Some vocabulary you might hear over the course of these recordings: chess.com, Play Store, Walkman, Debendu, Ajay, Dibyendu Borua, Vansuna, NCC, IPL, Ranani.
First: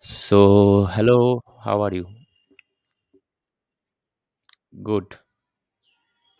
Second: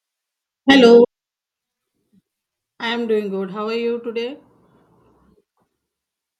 So, Hello, hello, how are you? I am doing good. How are you today? Good.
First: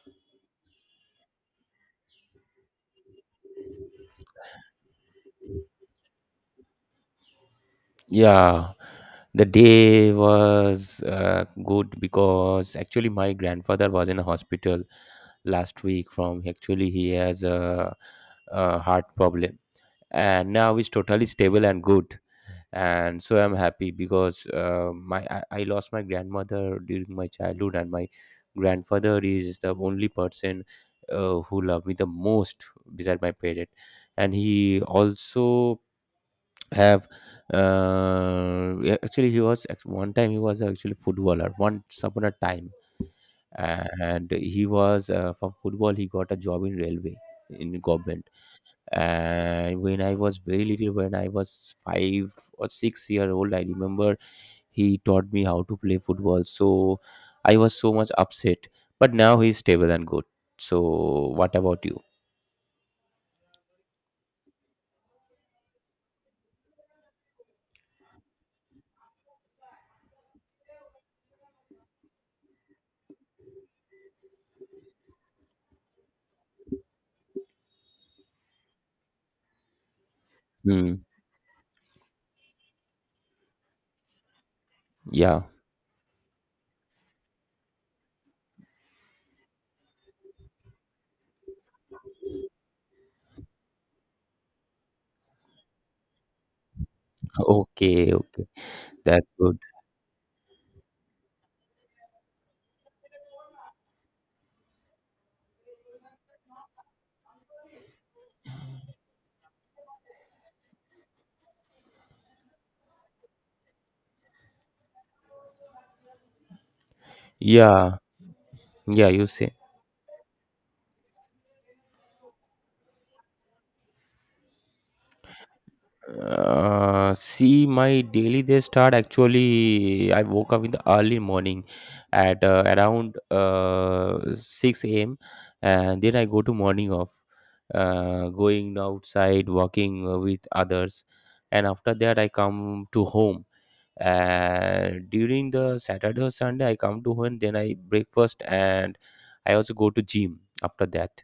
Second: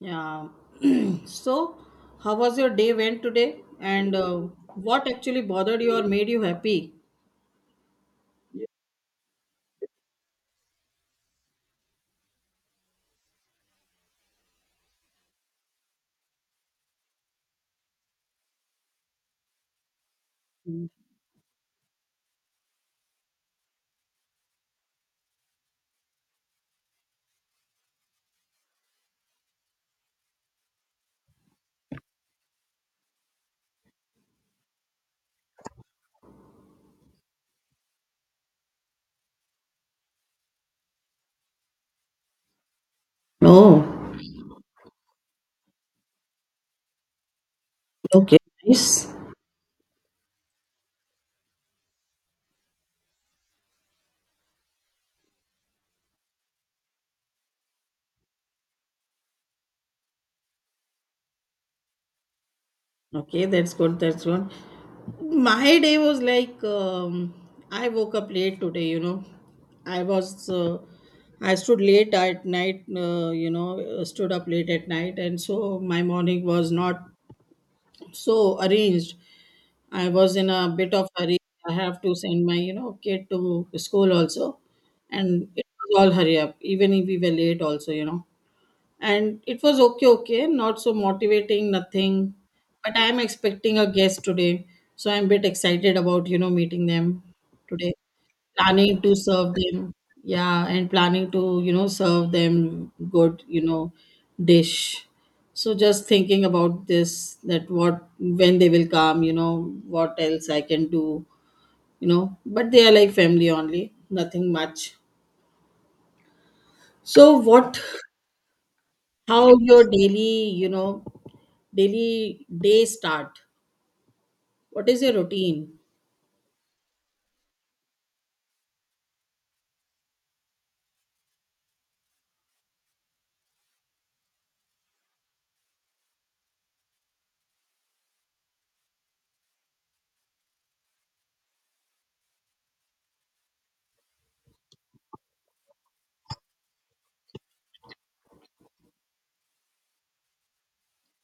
Yeah. So, how was your day went today? And what actually bothered you or made you happy? Yeah, the day was good because actually my grandfather was in a hospital last week from actually he has a heart problem and now he's totally stable and good. And so I'm happy because I lost my grandmother during my childhood and my grandfather is the only person who loved me the most beside my parent, and he also have yeah, actually he was one time he was actually footballer once upon a time. Oh, And he was from football he got a job in railway in government. okay, nice. And when I was very little, when I was 5 or 6 year old, I remember he taught me how to play football. So I was so much upset. But now he's stable and good. So what about you? Okay, that's good. That's good. My day was like I woke up late today. You know, I was uh, I stood late at night. You know, stood up late at night, and so my morning was not so arranged. I was in a bit Hmm. of hurry. I have to send my, kid to school also. Yeah. And it was all hurry up, even if we were late also, and it was okay, not so motivating, nothing, but I am expecting a guest today, so I'm bit excited about meeting them today, Okay. Okay. planning to That's serve good. them. Yeah, and planning to serve them good, dish. So just thinking about this that what when they will come, what else I can do, but they are like family only, nothing much. So what? Yeah. Yeah. You say. How your daily, daily day start? What is your routine? See, my daily they start actually. I woke up in the early morning at around 6 a.m., and then I go to morning off, going outside, walking with others, and after that I come to home. And during the Saturday or Sunday, I come to home, then I breakfast, and I also go to gym after that.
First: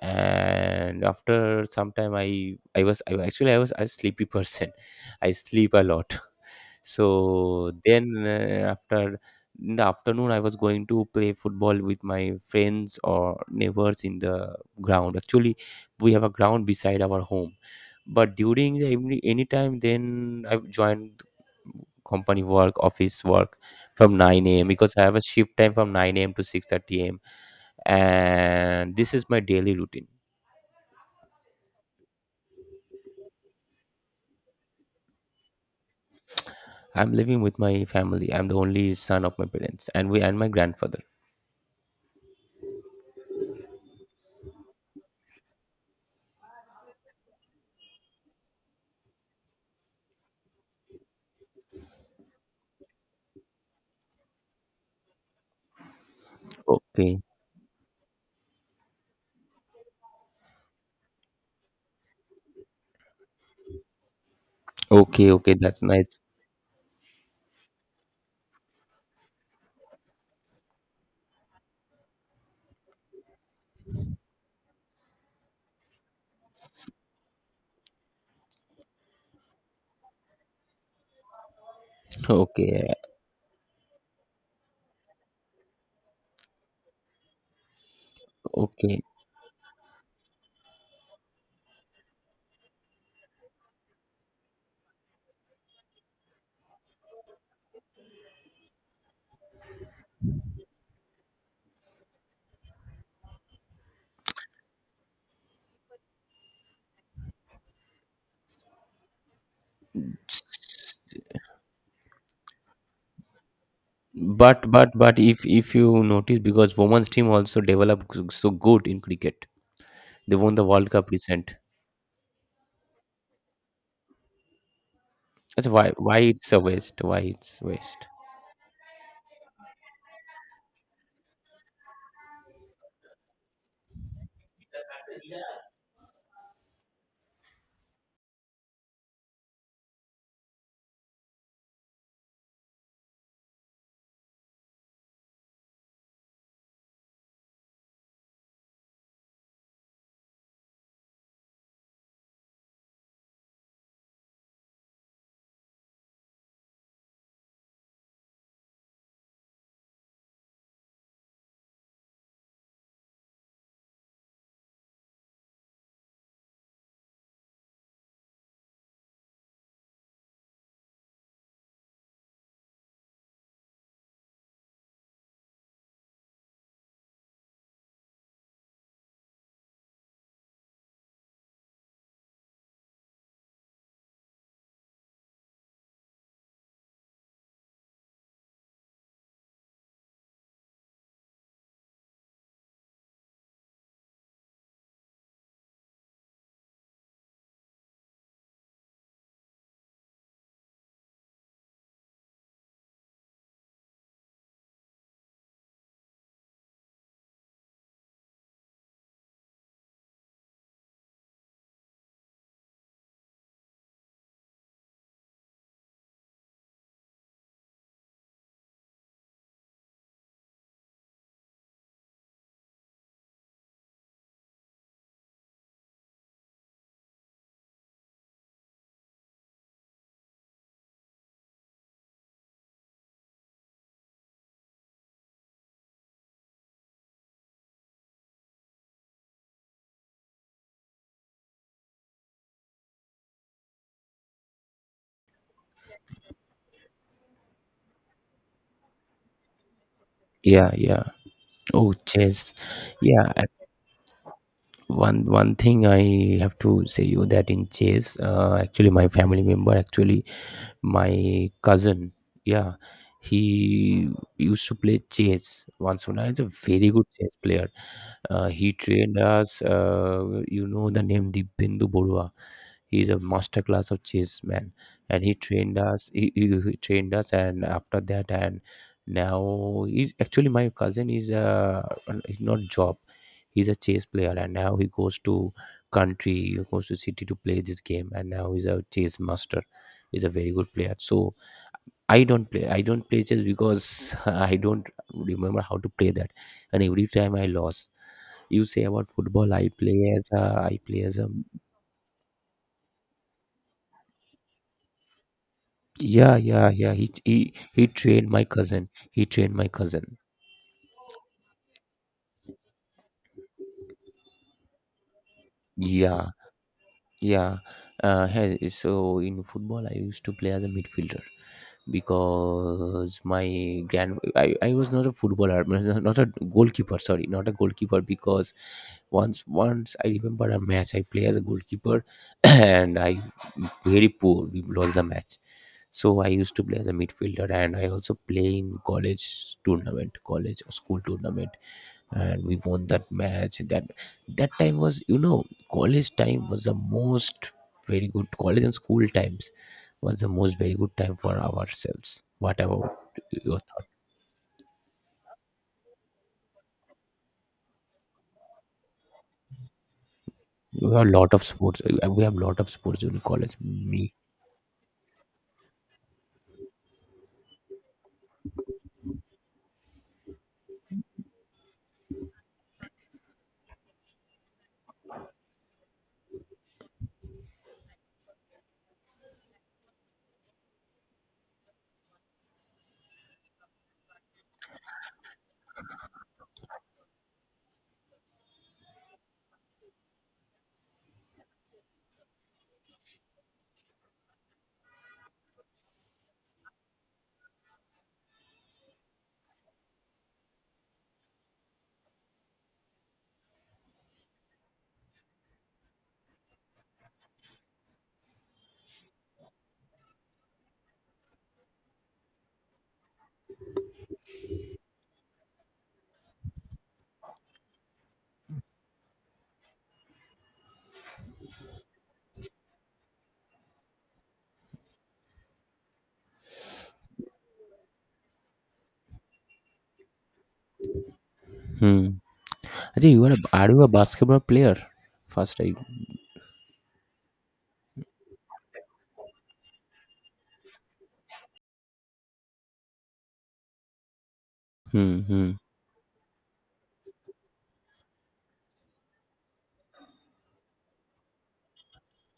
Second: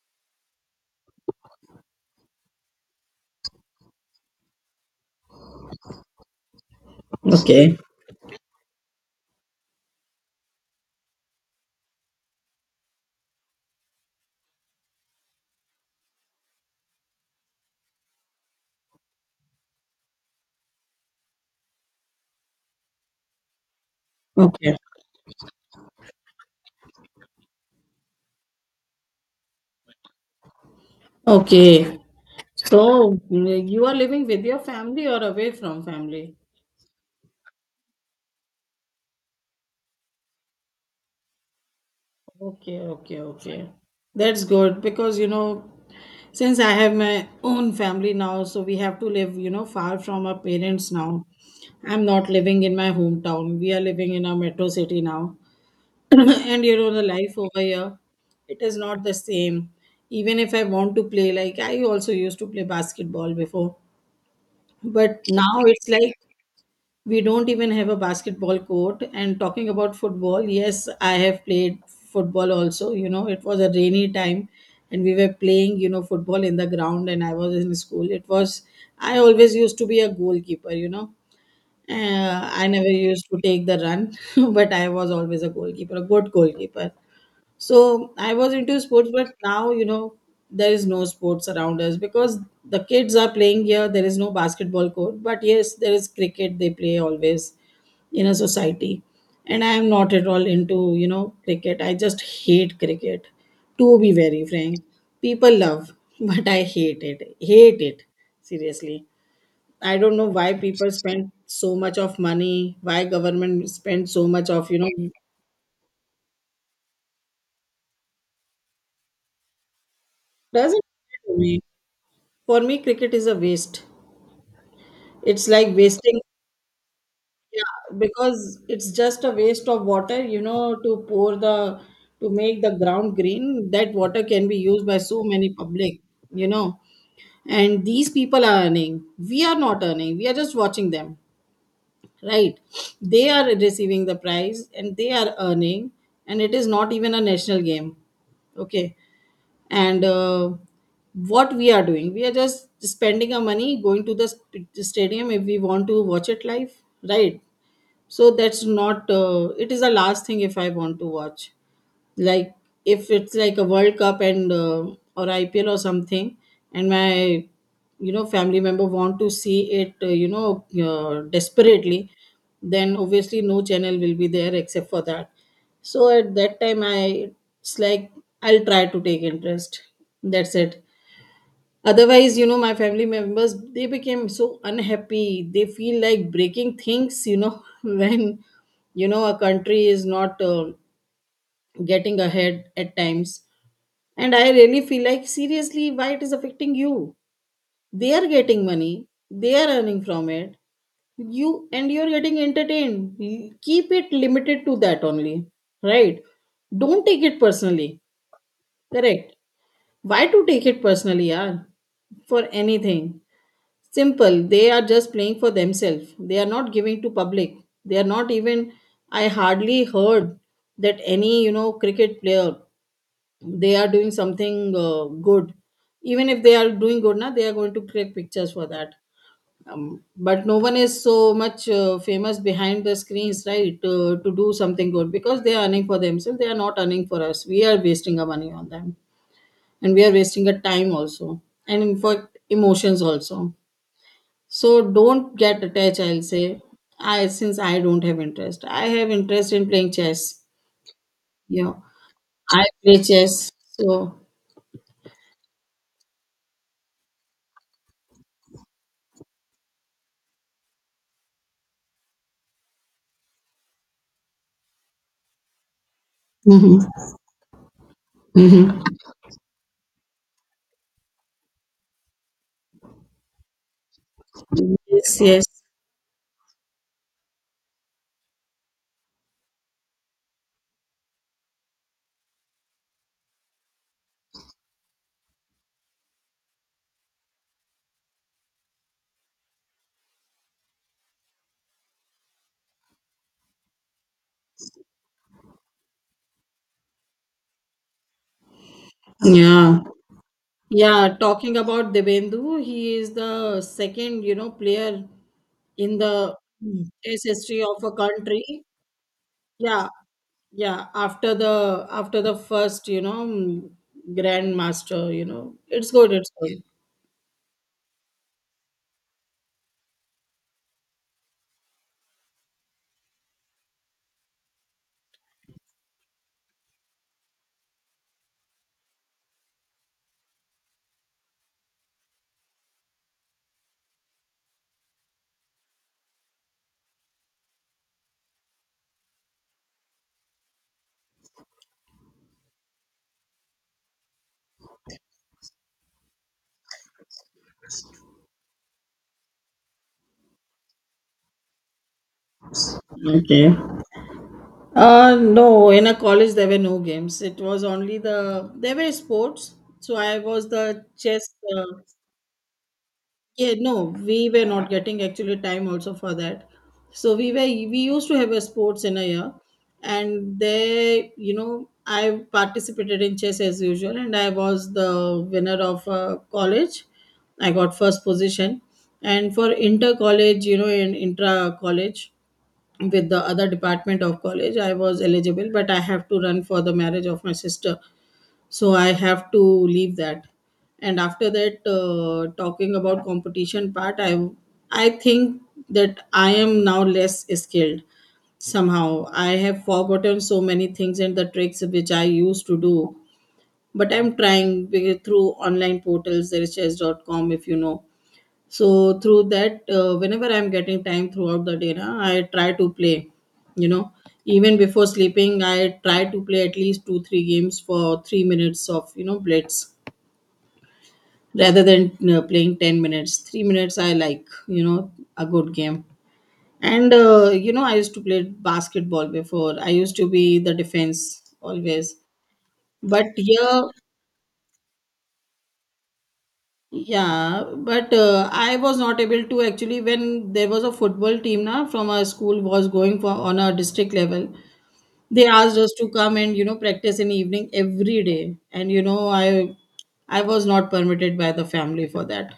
And after some time I was a sleepy person, I sleep a lot. So Okay. then after, in the afternoon, I was going to play football with my friends or neighbors in the ground. Actually, we have a ground beside our home. But during the evening anytime then I've joined company work, office work from 9 a.m. Okay. because I have a shift time from 9 a.m. To 6:30. And this is my daily routine. Okay. So you are living with your family or away from family? I'm living with my family. I'm the only son of my parents, and we and my grandfather. Okay, okay, okay. That's good because since I have my own family now, so we have to live, far from our parents now. I'm not living in my hometown. We are living in a metro city now. And the Okay, life over here, it is not the same, even if I want to play, like, I also used to play basketball before, but okay, okay. now That's it's like nice. we don't even have a basketball court. And talking about football, yes, I have played football also, it was a rainy time, and we were playing football in the ground, and I was in school. It was I always used to be a goalkeeper. I Okay, never used to take the run. But I was always a goalkeeper, a good goalkeeper. So I was into okay. sports, but now, there is no sports around us because the kids are playing here. There is no basketball court, but yes, there is cricket they play always in a society. And I am not at all into, cricket. I just hate cricket, to be very frank. People love, but I hate it. Hate it, seriously. I don't know why people spend so much of money, why government spend so much of, But you but know, but if you notice, because women's team also developed so good in cricket, they won the Doesn't World Cup matter to recent. me. For me, cricket is a waste. It's That's like why wasting, why it's a waste. Why it's yeah, waste. because it's just a waste of water, to pour the, to make the ground green. That water can be used by so many public, you know. And these people are earning. We are not earning. We are just watching them, right? They are receiving the prize and they are earning, and it is not even a national game. Okay. And what we are doing, we are just spending our money going to the stadium if we want to watch it live, right? So that's not it is the last thing if I want to watch, like, if it's like a World Cup and or IPL or something, and my family member want to see it, desperately, then obviously no channel will be there except for that. So at that time, I it's like I'll try to take interest. That's it. Otherwise, my family members, they became so unhappy. They feel like breaking things, when a country is not getting ahead at times, and I really feel like, seriously, why it is affecting you. They are getting money, they are earning from it. You and you're getting entertained. Keep it limited to that only, right? Don't take it personally, correct? Why to take it personally, yaar? For anything. Simple, they are just playing for themselves, they are not giving to public. They are not even, I hardly heard that any cricket player, they are doing something good. Even if they are doing good now, they are going to create pictures for that. But no one is so much famous behind the screens, right, to do something good because they are earning for themselves, they are not earning for us, we are wasting our money on them, and we are wasting our time also, and in fact emotions also. So don't get attached, I'll say. I Since I don't have interest, I have interest in playing chess. Yeah, yeah. you know Oh, chess. I play Yeah, I- chess, so. one one thing I have to say you that in chess, actually my family member, actually my cousin, yeah, he used to play chess. Vansuna is a very good Mm-hmm. chess player. He trained us. You know the name Dibyendu Borua. He's a master class of chess man, Yes, and he yes. trained us. He trained us, and after that, and now he's actually, my cousin is he's not job. He's a chess player, and now he goes to country, he goes to city to play this game, and now he's a chess master. He's a very good player. So I don't play. I don't play chess because I don't remember how to play that, and every time I lost. You say about football, i Yeah. play as a i play Yeah, as a talking about Debendu, he is the second, player in Yeah, the yeah, yeah. He test he history of he a trained my country. cousin. He trained my Yeah, cousin. yeah. After the first, grandmaster, it's good. Yeah, It's good. yeah. Hey, so in football, I used to play as a midfielder because my grand. I was not a footballer, not a goalkeeper. Sorry, not a goalkeeper because once I remember a match I play as a goalkeeper and I very poor. We lost the match. So I used to play as a midfielder, and I also play in college tournament, college or school tournament, and we won that match. That time was, college time was the most, very good college and school times was the most very good time for ourselves. What about Okay. your thought? No, in a college there were no games. It was only there were sports. So I was the chess. Uh, We have a lot of sports during Yeah, college, no, me. we were not getting actually time also for that. So we used to have a sports in a year, and they, I participated in chess as usual, and I was the winner of college. I got first position, and for inter college, in intra college with the other department of college, I was eligible, but I have to run for the marriage of my sister, so I have to leave that. And after that, talking about competition part, I think that I am now less skilled. Somehow I have forgotten so many things and the tricks which I used to do, but I'm trying through online portals, there's chess.com if you know. So through that, whenever I'm getting time throughout the day, na, I try to play. You know, even before sleeping, I try to play at least two three games for 3 minutes of blitz, rather than playing 10 minutes. 3 minutes I like, a good game. And I used to play basketball before. I used to be the defense always. Hmm. But Ajay, you are a, here. are you a basketball player first I. Yeah, but I was not able to actually when there was a football team now from our school was going for on a district level. Hmm. They Hmm. asked us to come and practice in evening every day, and I was not permitted by the family for that.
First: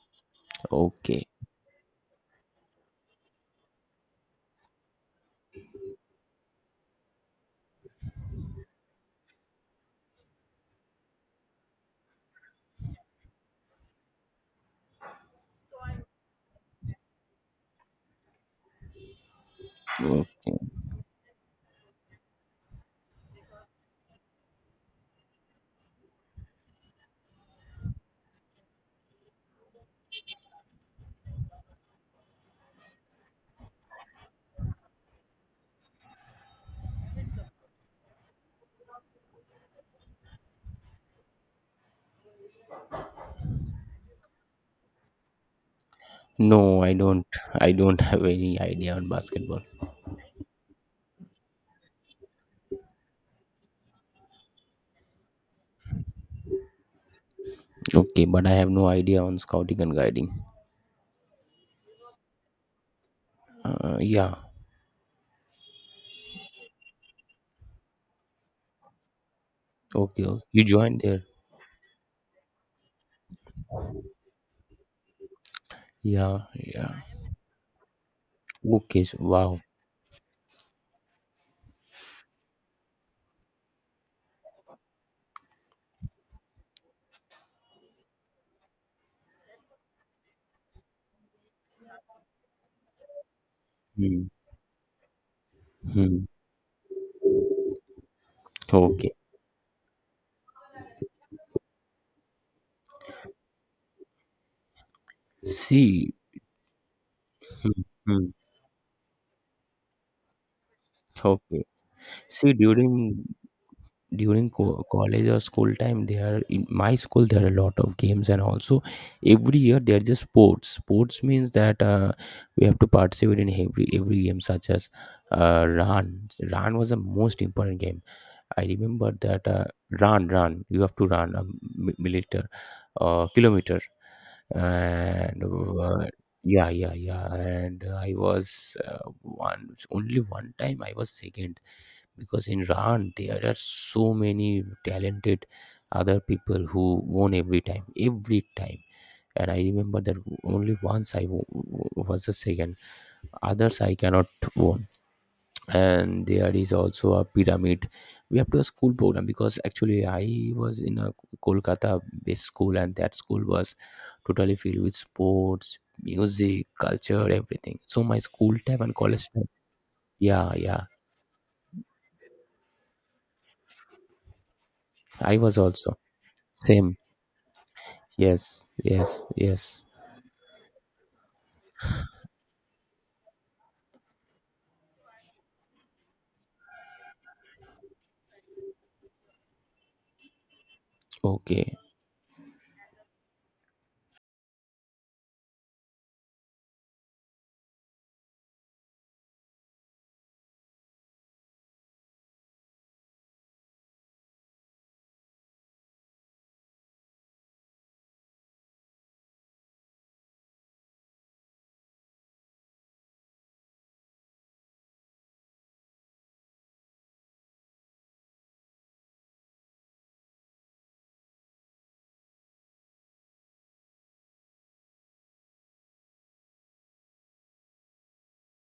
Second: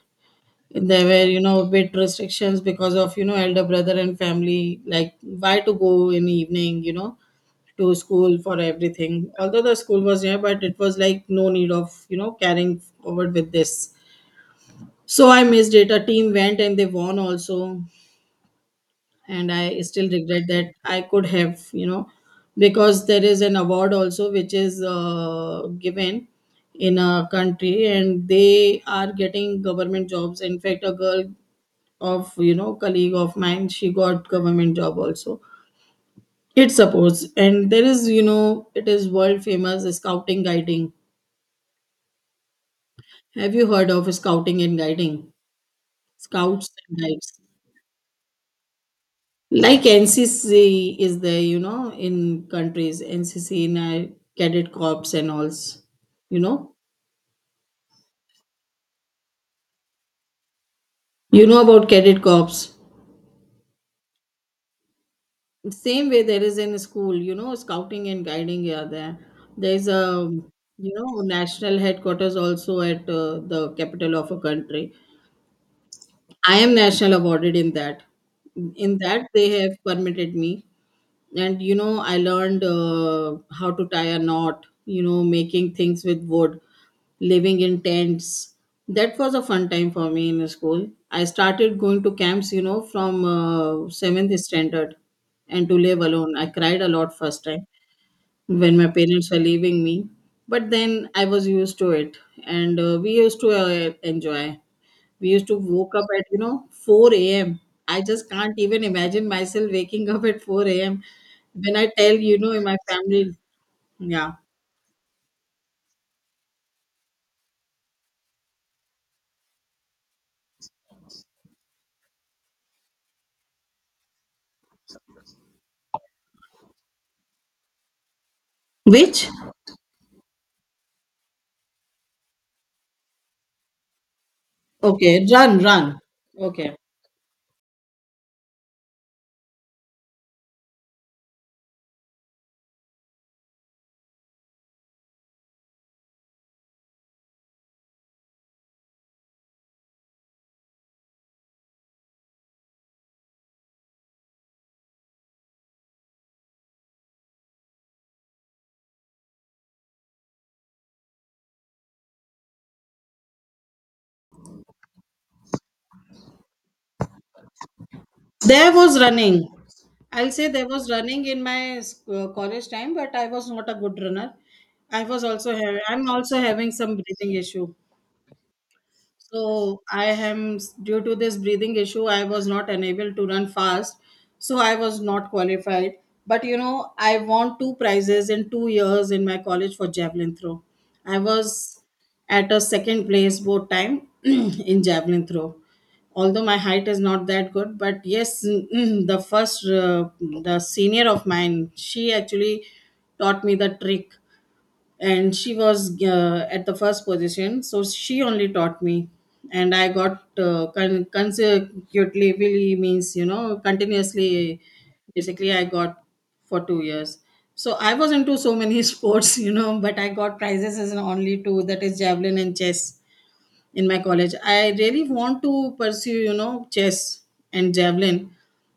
There were Okay, bit restrictions because of elder brother and family, like why to go in evening to school for everything. Although the school was here, but it was like no need of carrying forward with this. So I missed it. A team went and they won also. And I still okay. regret that I could have, because there is an award also which is given in a country and they are getting government jobs. In fact, a girl of, colleague of mine, she got government job also. It supports. And there is, it is world famous scouting guiding. Have you heard of scouting and guiding? Scouts No, I and don't. guides. I don't have any idea on basketball. Like NCC is there, in countries, NCC in cadet corps and alls, you know. Okay, but I have no idea on scouting and guiding. You know about cadet corps. Yeah. Same way there is in school, scouting and guiding are there. There's Okay, a, okay. You you joined know, there. national headquarters also at the capital of a country. Yeah, I am yeah. national awarded in that. In Okay, so that they wow. have permitted me, and I learned how to tie a knot, making things with wood, living in tents. That was a fun time for me in school. I started going to camps from Hmm. 7th standard. And to live Hmm. alone, I cried a lot first time when my Okay. parents were leaving me. But then I was used to it. And we used to enjoy. We used to woke up See. at 4 a.m. Hmm. I just Hmm. can't even imagine myself waking up at 4 a.m. Okay. when I tell, See, in my during family. Yeah. during co- college or school time, there in my school there are a lot of games, and also every year there are just sports. Sports means that we have to participate in every game, such as run. Run was the most important game. I remember Which? that run, you have to run a milliliter, kilometer, Okay, and run, run. uh, yeah, Okay. yeah, yeah. And I was one only one time I was second because in run there are so many talented other people who won every time, every time. And I remember that only once I was the second. Others I cannot won, and there is also a pyramid we have to, a school program, because actually I was in a Kolkata based school, and that school was totally filled with sports, music, culture, everything. So my school There time and was college running. time, I'll say yeah, there yeah, was running in my college time, but I was not a good runner. I was I also was also I'm also having same, some breathing issue. yes, yes, So yes, I am due to this breathing issue, I was not unable to run fast. So I was not qualified. But I won two prizes in 2 years in my college for javelin throw. I okay. was at a second place both time in javelin throw. Although my height is not that good, but yes, the senior of mine, she actually taught me the trick, and she was at the first position, so she only taught me. And I got consecutively, means you know, continuously, basically I got for 2 years. So I was into so many sports, you know, but I got prizes as in only two, that is javelin and chess. In my college I really want to pursue, you know, chess and javelin,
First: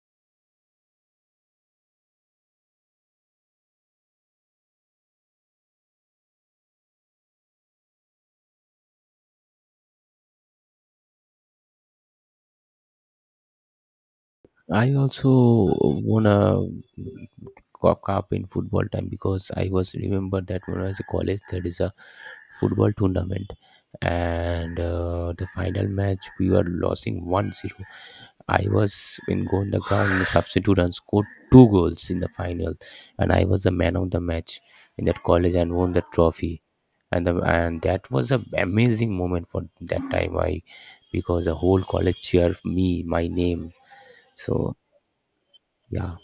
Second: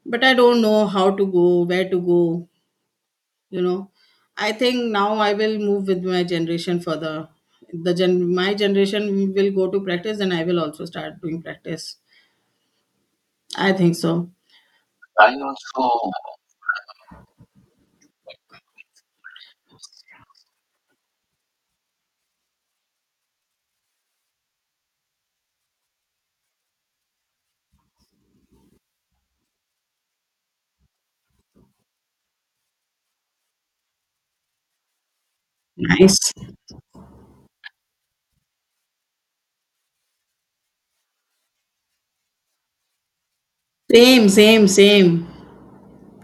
but I don't know how to go, where to go, you know. I think now I will move with my generation further. The gen my generation will go to practice and I will also start doing practice, I think so. I I also also. won a cup in football time because I was remember that when I was in college there is a football tournament, and the final match we were losing 1-0. I was in go on the ground in the substitute and scored two goals in the final, and I was the man of the match in that college and won the Nice. trophy, and that was a amazing moment for that time I, because the whole college cheered me my name. Same, same, So same. yeah.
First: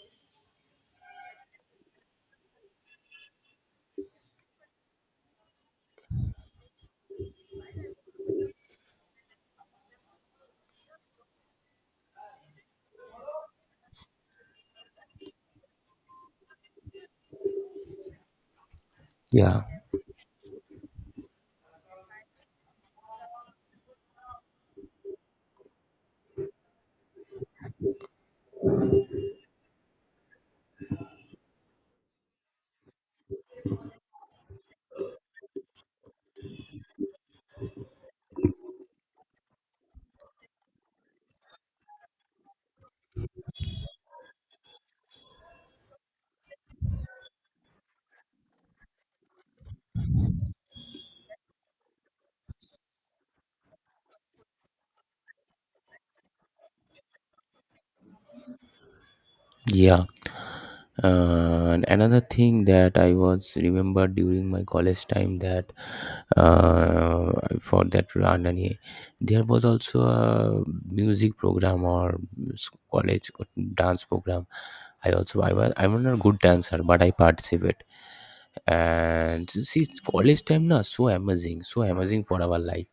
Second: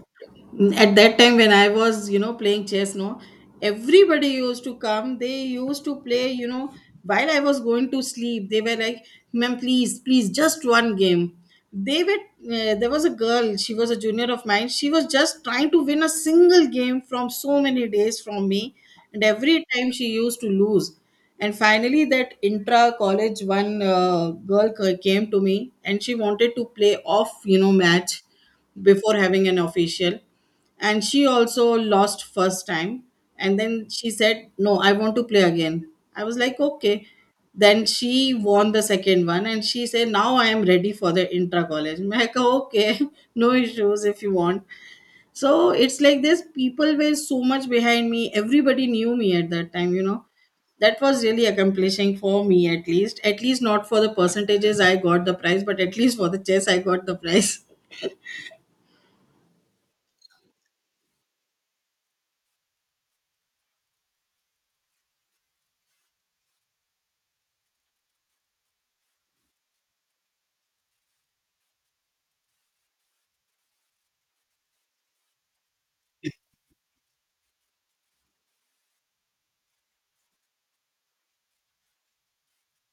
At that time when I was, you know, playing chess, no, everybody used to come, they used to play, you know. While I was going to sleep, they were like, ma'am, please please, just one game. They were There was a girl, she was a junior of mine, she was just trying to win a single game from so many days from me, and Yeah, every time she used to lose. And finally, that intra college one, girl came to me and she wanted to play off, you know, match, before having an official. And she also lost first time, and then she said, no, I want to play again. I was like, okay. Then she won the second one and she said, now I am ready for the intra college. I like, okay. No issues if you want. So it's like this, people were so much behind me, everybody knew me at that time, you know. That was really accomplishing for me, at least, at least not for the percentages I got the prize, but at least for the chess I got the prize. yeah. And another thing that I was remembered during my college time, that uh, for that Ranani, there was also a music program, or college dance program. I also I was I'm not a good dancer, but I participate. And see, college time na, so amazing for our life,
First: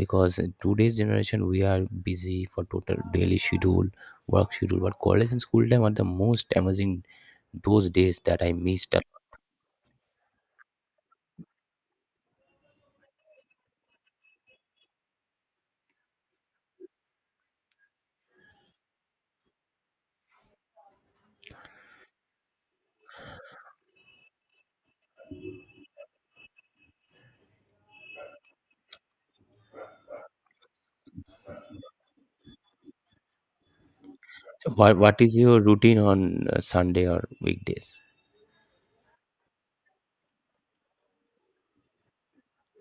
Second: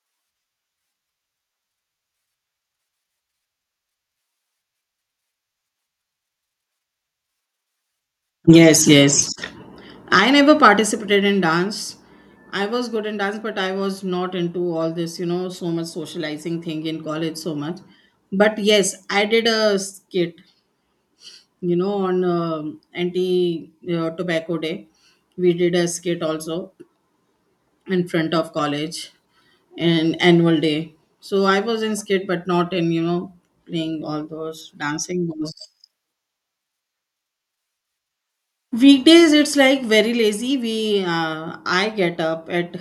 because in today's generation we are busy for total daily schedule, work schedule, but college and school time are the most amazing. Those days that I Yes, missed a lot. yes. I never participated in dance. I was good in dance, but I was not into all this, you know, so much socializing thing in college, so much. But yes, I did a skit, you know, on anti tobacco day. We did a skit also in front of college and annual day. So I was in skit, but not in, you know, playing all those So what dancing. is Was. your routine on Sunday or weekdays? Weekdays it's like very lazy. We I get up at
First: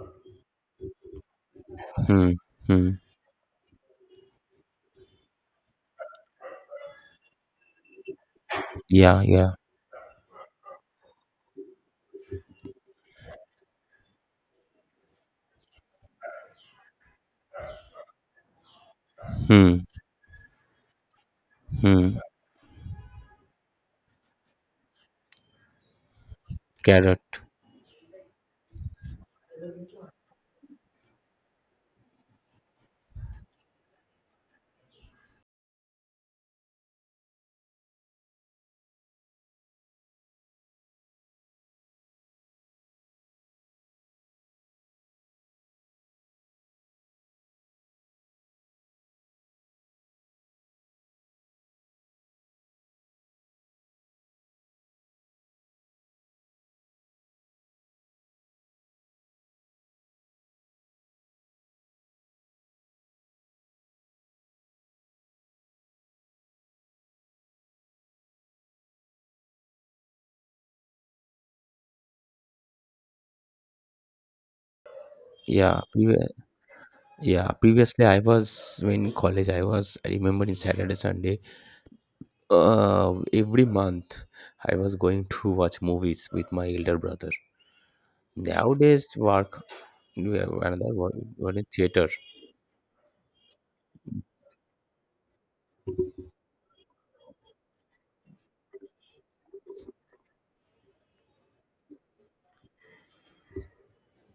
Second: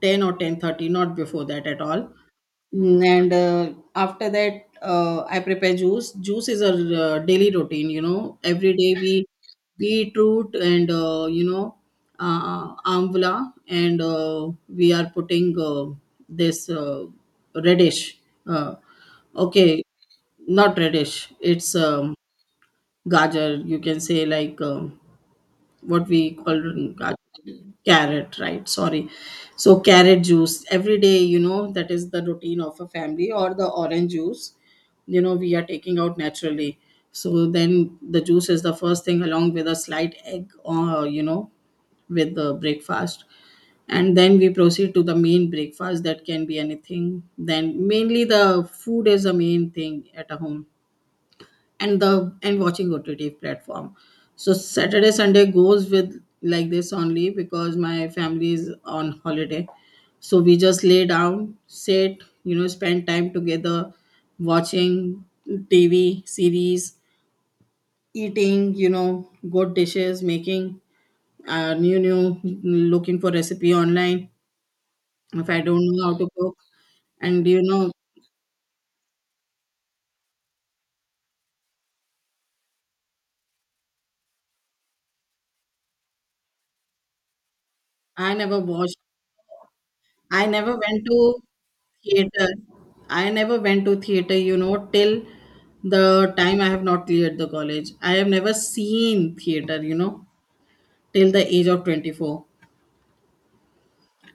10 or 10:30, not before that at all. Hmm, hmm. Mm. And after that I prepare juice. Juice is a daily routine, you know. Every day we Yeah, yeah. beetroot and you know, amla and we are putting this radish. Uh, okay, Hmm, not radish. It's hmm. gajar, you can say, like what we call in. Carrot. Carrot, right, sorry. So carrot juice every day, you know, that is the routine of a family, or the orange juice, you know, we are taking out naturally. So then the juice is the first thing, along with a slight egg or, you know, with the breakfast. And then we proceed to the main breakfast, that can be anything. Then mainly the food is the main thing at a home. And watching OTT platform. So Saturday Sunday goes with like this only because my family is on holiday. So we just lay down, sit, you know, spend time together, watching TV series, eating, you know, good dishes, making new new looking for recipe online if I Yeah, don't know how to cook and you know. previously I was in college I was I remember in Saturday, Sunday, every month I was going to watch movies with my elder brother. I never watched. Nowadays work. We I have never another went one, to one in theater. theater. I never went to theater, you know, till the time I have not cleared the college. I have never seen theater, you know, till the age of 24.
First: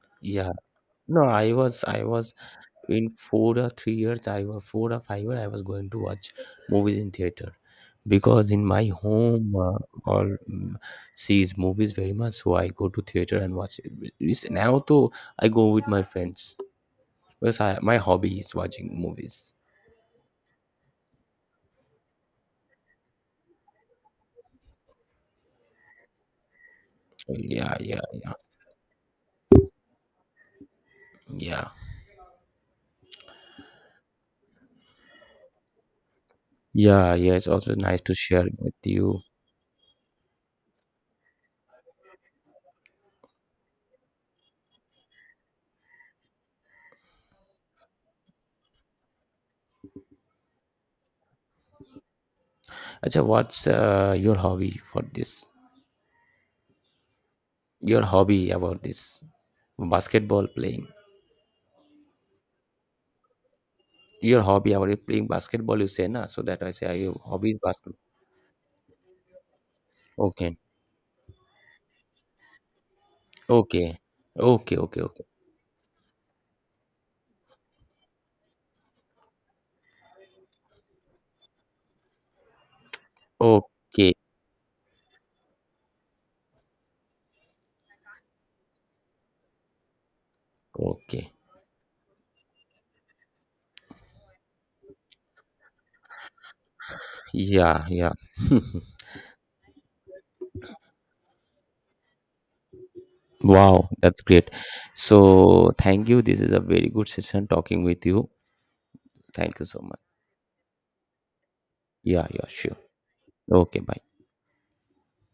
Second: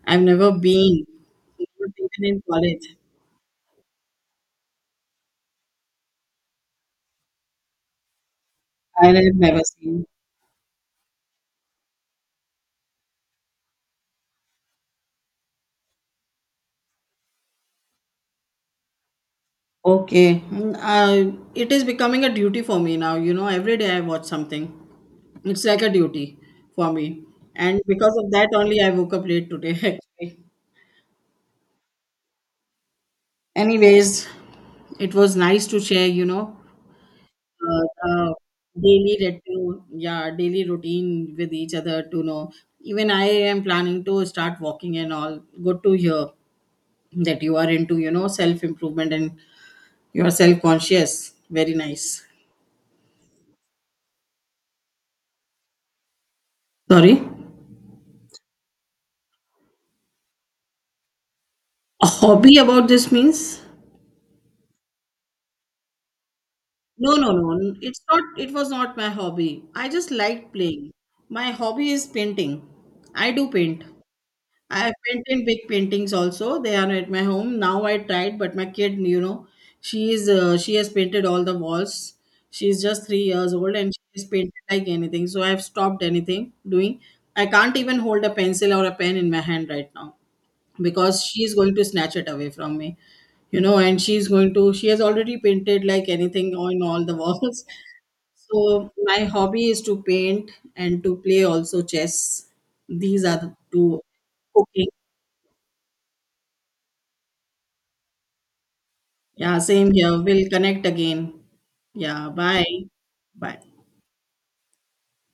I've never Yeah, been, no, I was not I even was in college. in 4 or 3 years. I was four or five years, I was going to watch movies in theater because in my I have home never seen. all sees movies very much. So I go to theater and watch it. Now though, I go with my friends because my hobby is watching movies. Okay. Mm. It is becoming a duty for me now. You know, every day I watch something. It's like a duty for me. Yeah, And yeah, because of yeah, that only I woke up late today actually. yeah, Anyways, it was nice to share, you know, yeah, yeah. It's also uh, nice to uh, share with daily you. routine, yeah, daily routine with each other to know. Even I am planning to start walking and all. Good to hear that you are into, you know, self improvement and you are self conscious. Very nice. Acha, what's your hobby for this? Sorry, Your hobby about this, basketball playing. a hobby about this means? Your hobby about you playing basketball, you say na, so that I say, are No, your no, hobby is no, basketball? it's not. It was not my hobby. I just liked Okay, playing. My hobby is painting. I do paint. okay, okay. I have Okay, okay, painted big paintings also. They are at my home. Now I tried, but my kid, you know, she is she has painted all the walls. She is just 3 years old and she okay, has painted like anything. So I've stopped anything doing. I can't even hold a pencil or a pen in my hand right now because okay. she is going to snatch it away from me. You know, and she's going to she has already painted like anything on all the walls. Yeah, yeah. So my hobby is to paint and to play also chess. These are the Wow, two. that's great. Cooking. So thank you, this is a very good session talking with you. Yeah, Thank you so same much. here. We'll connect again. Yeah, Yeah, yeah, bye. sure. Bye. Okay, bye.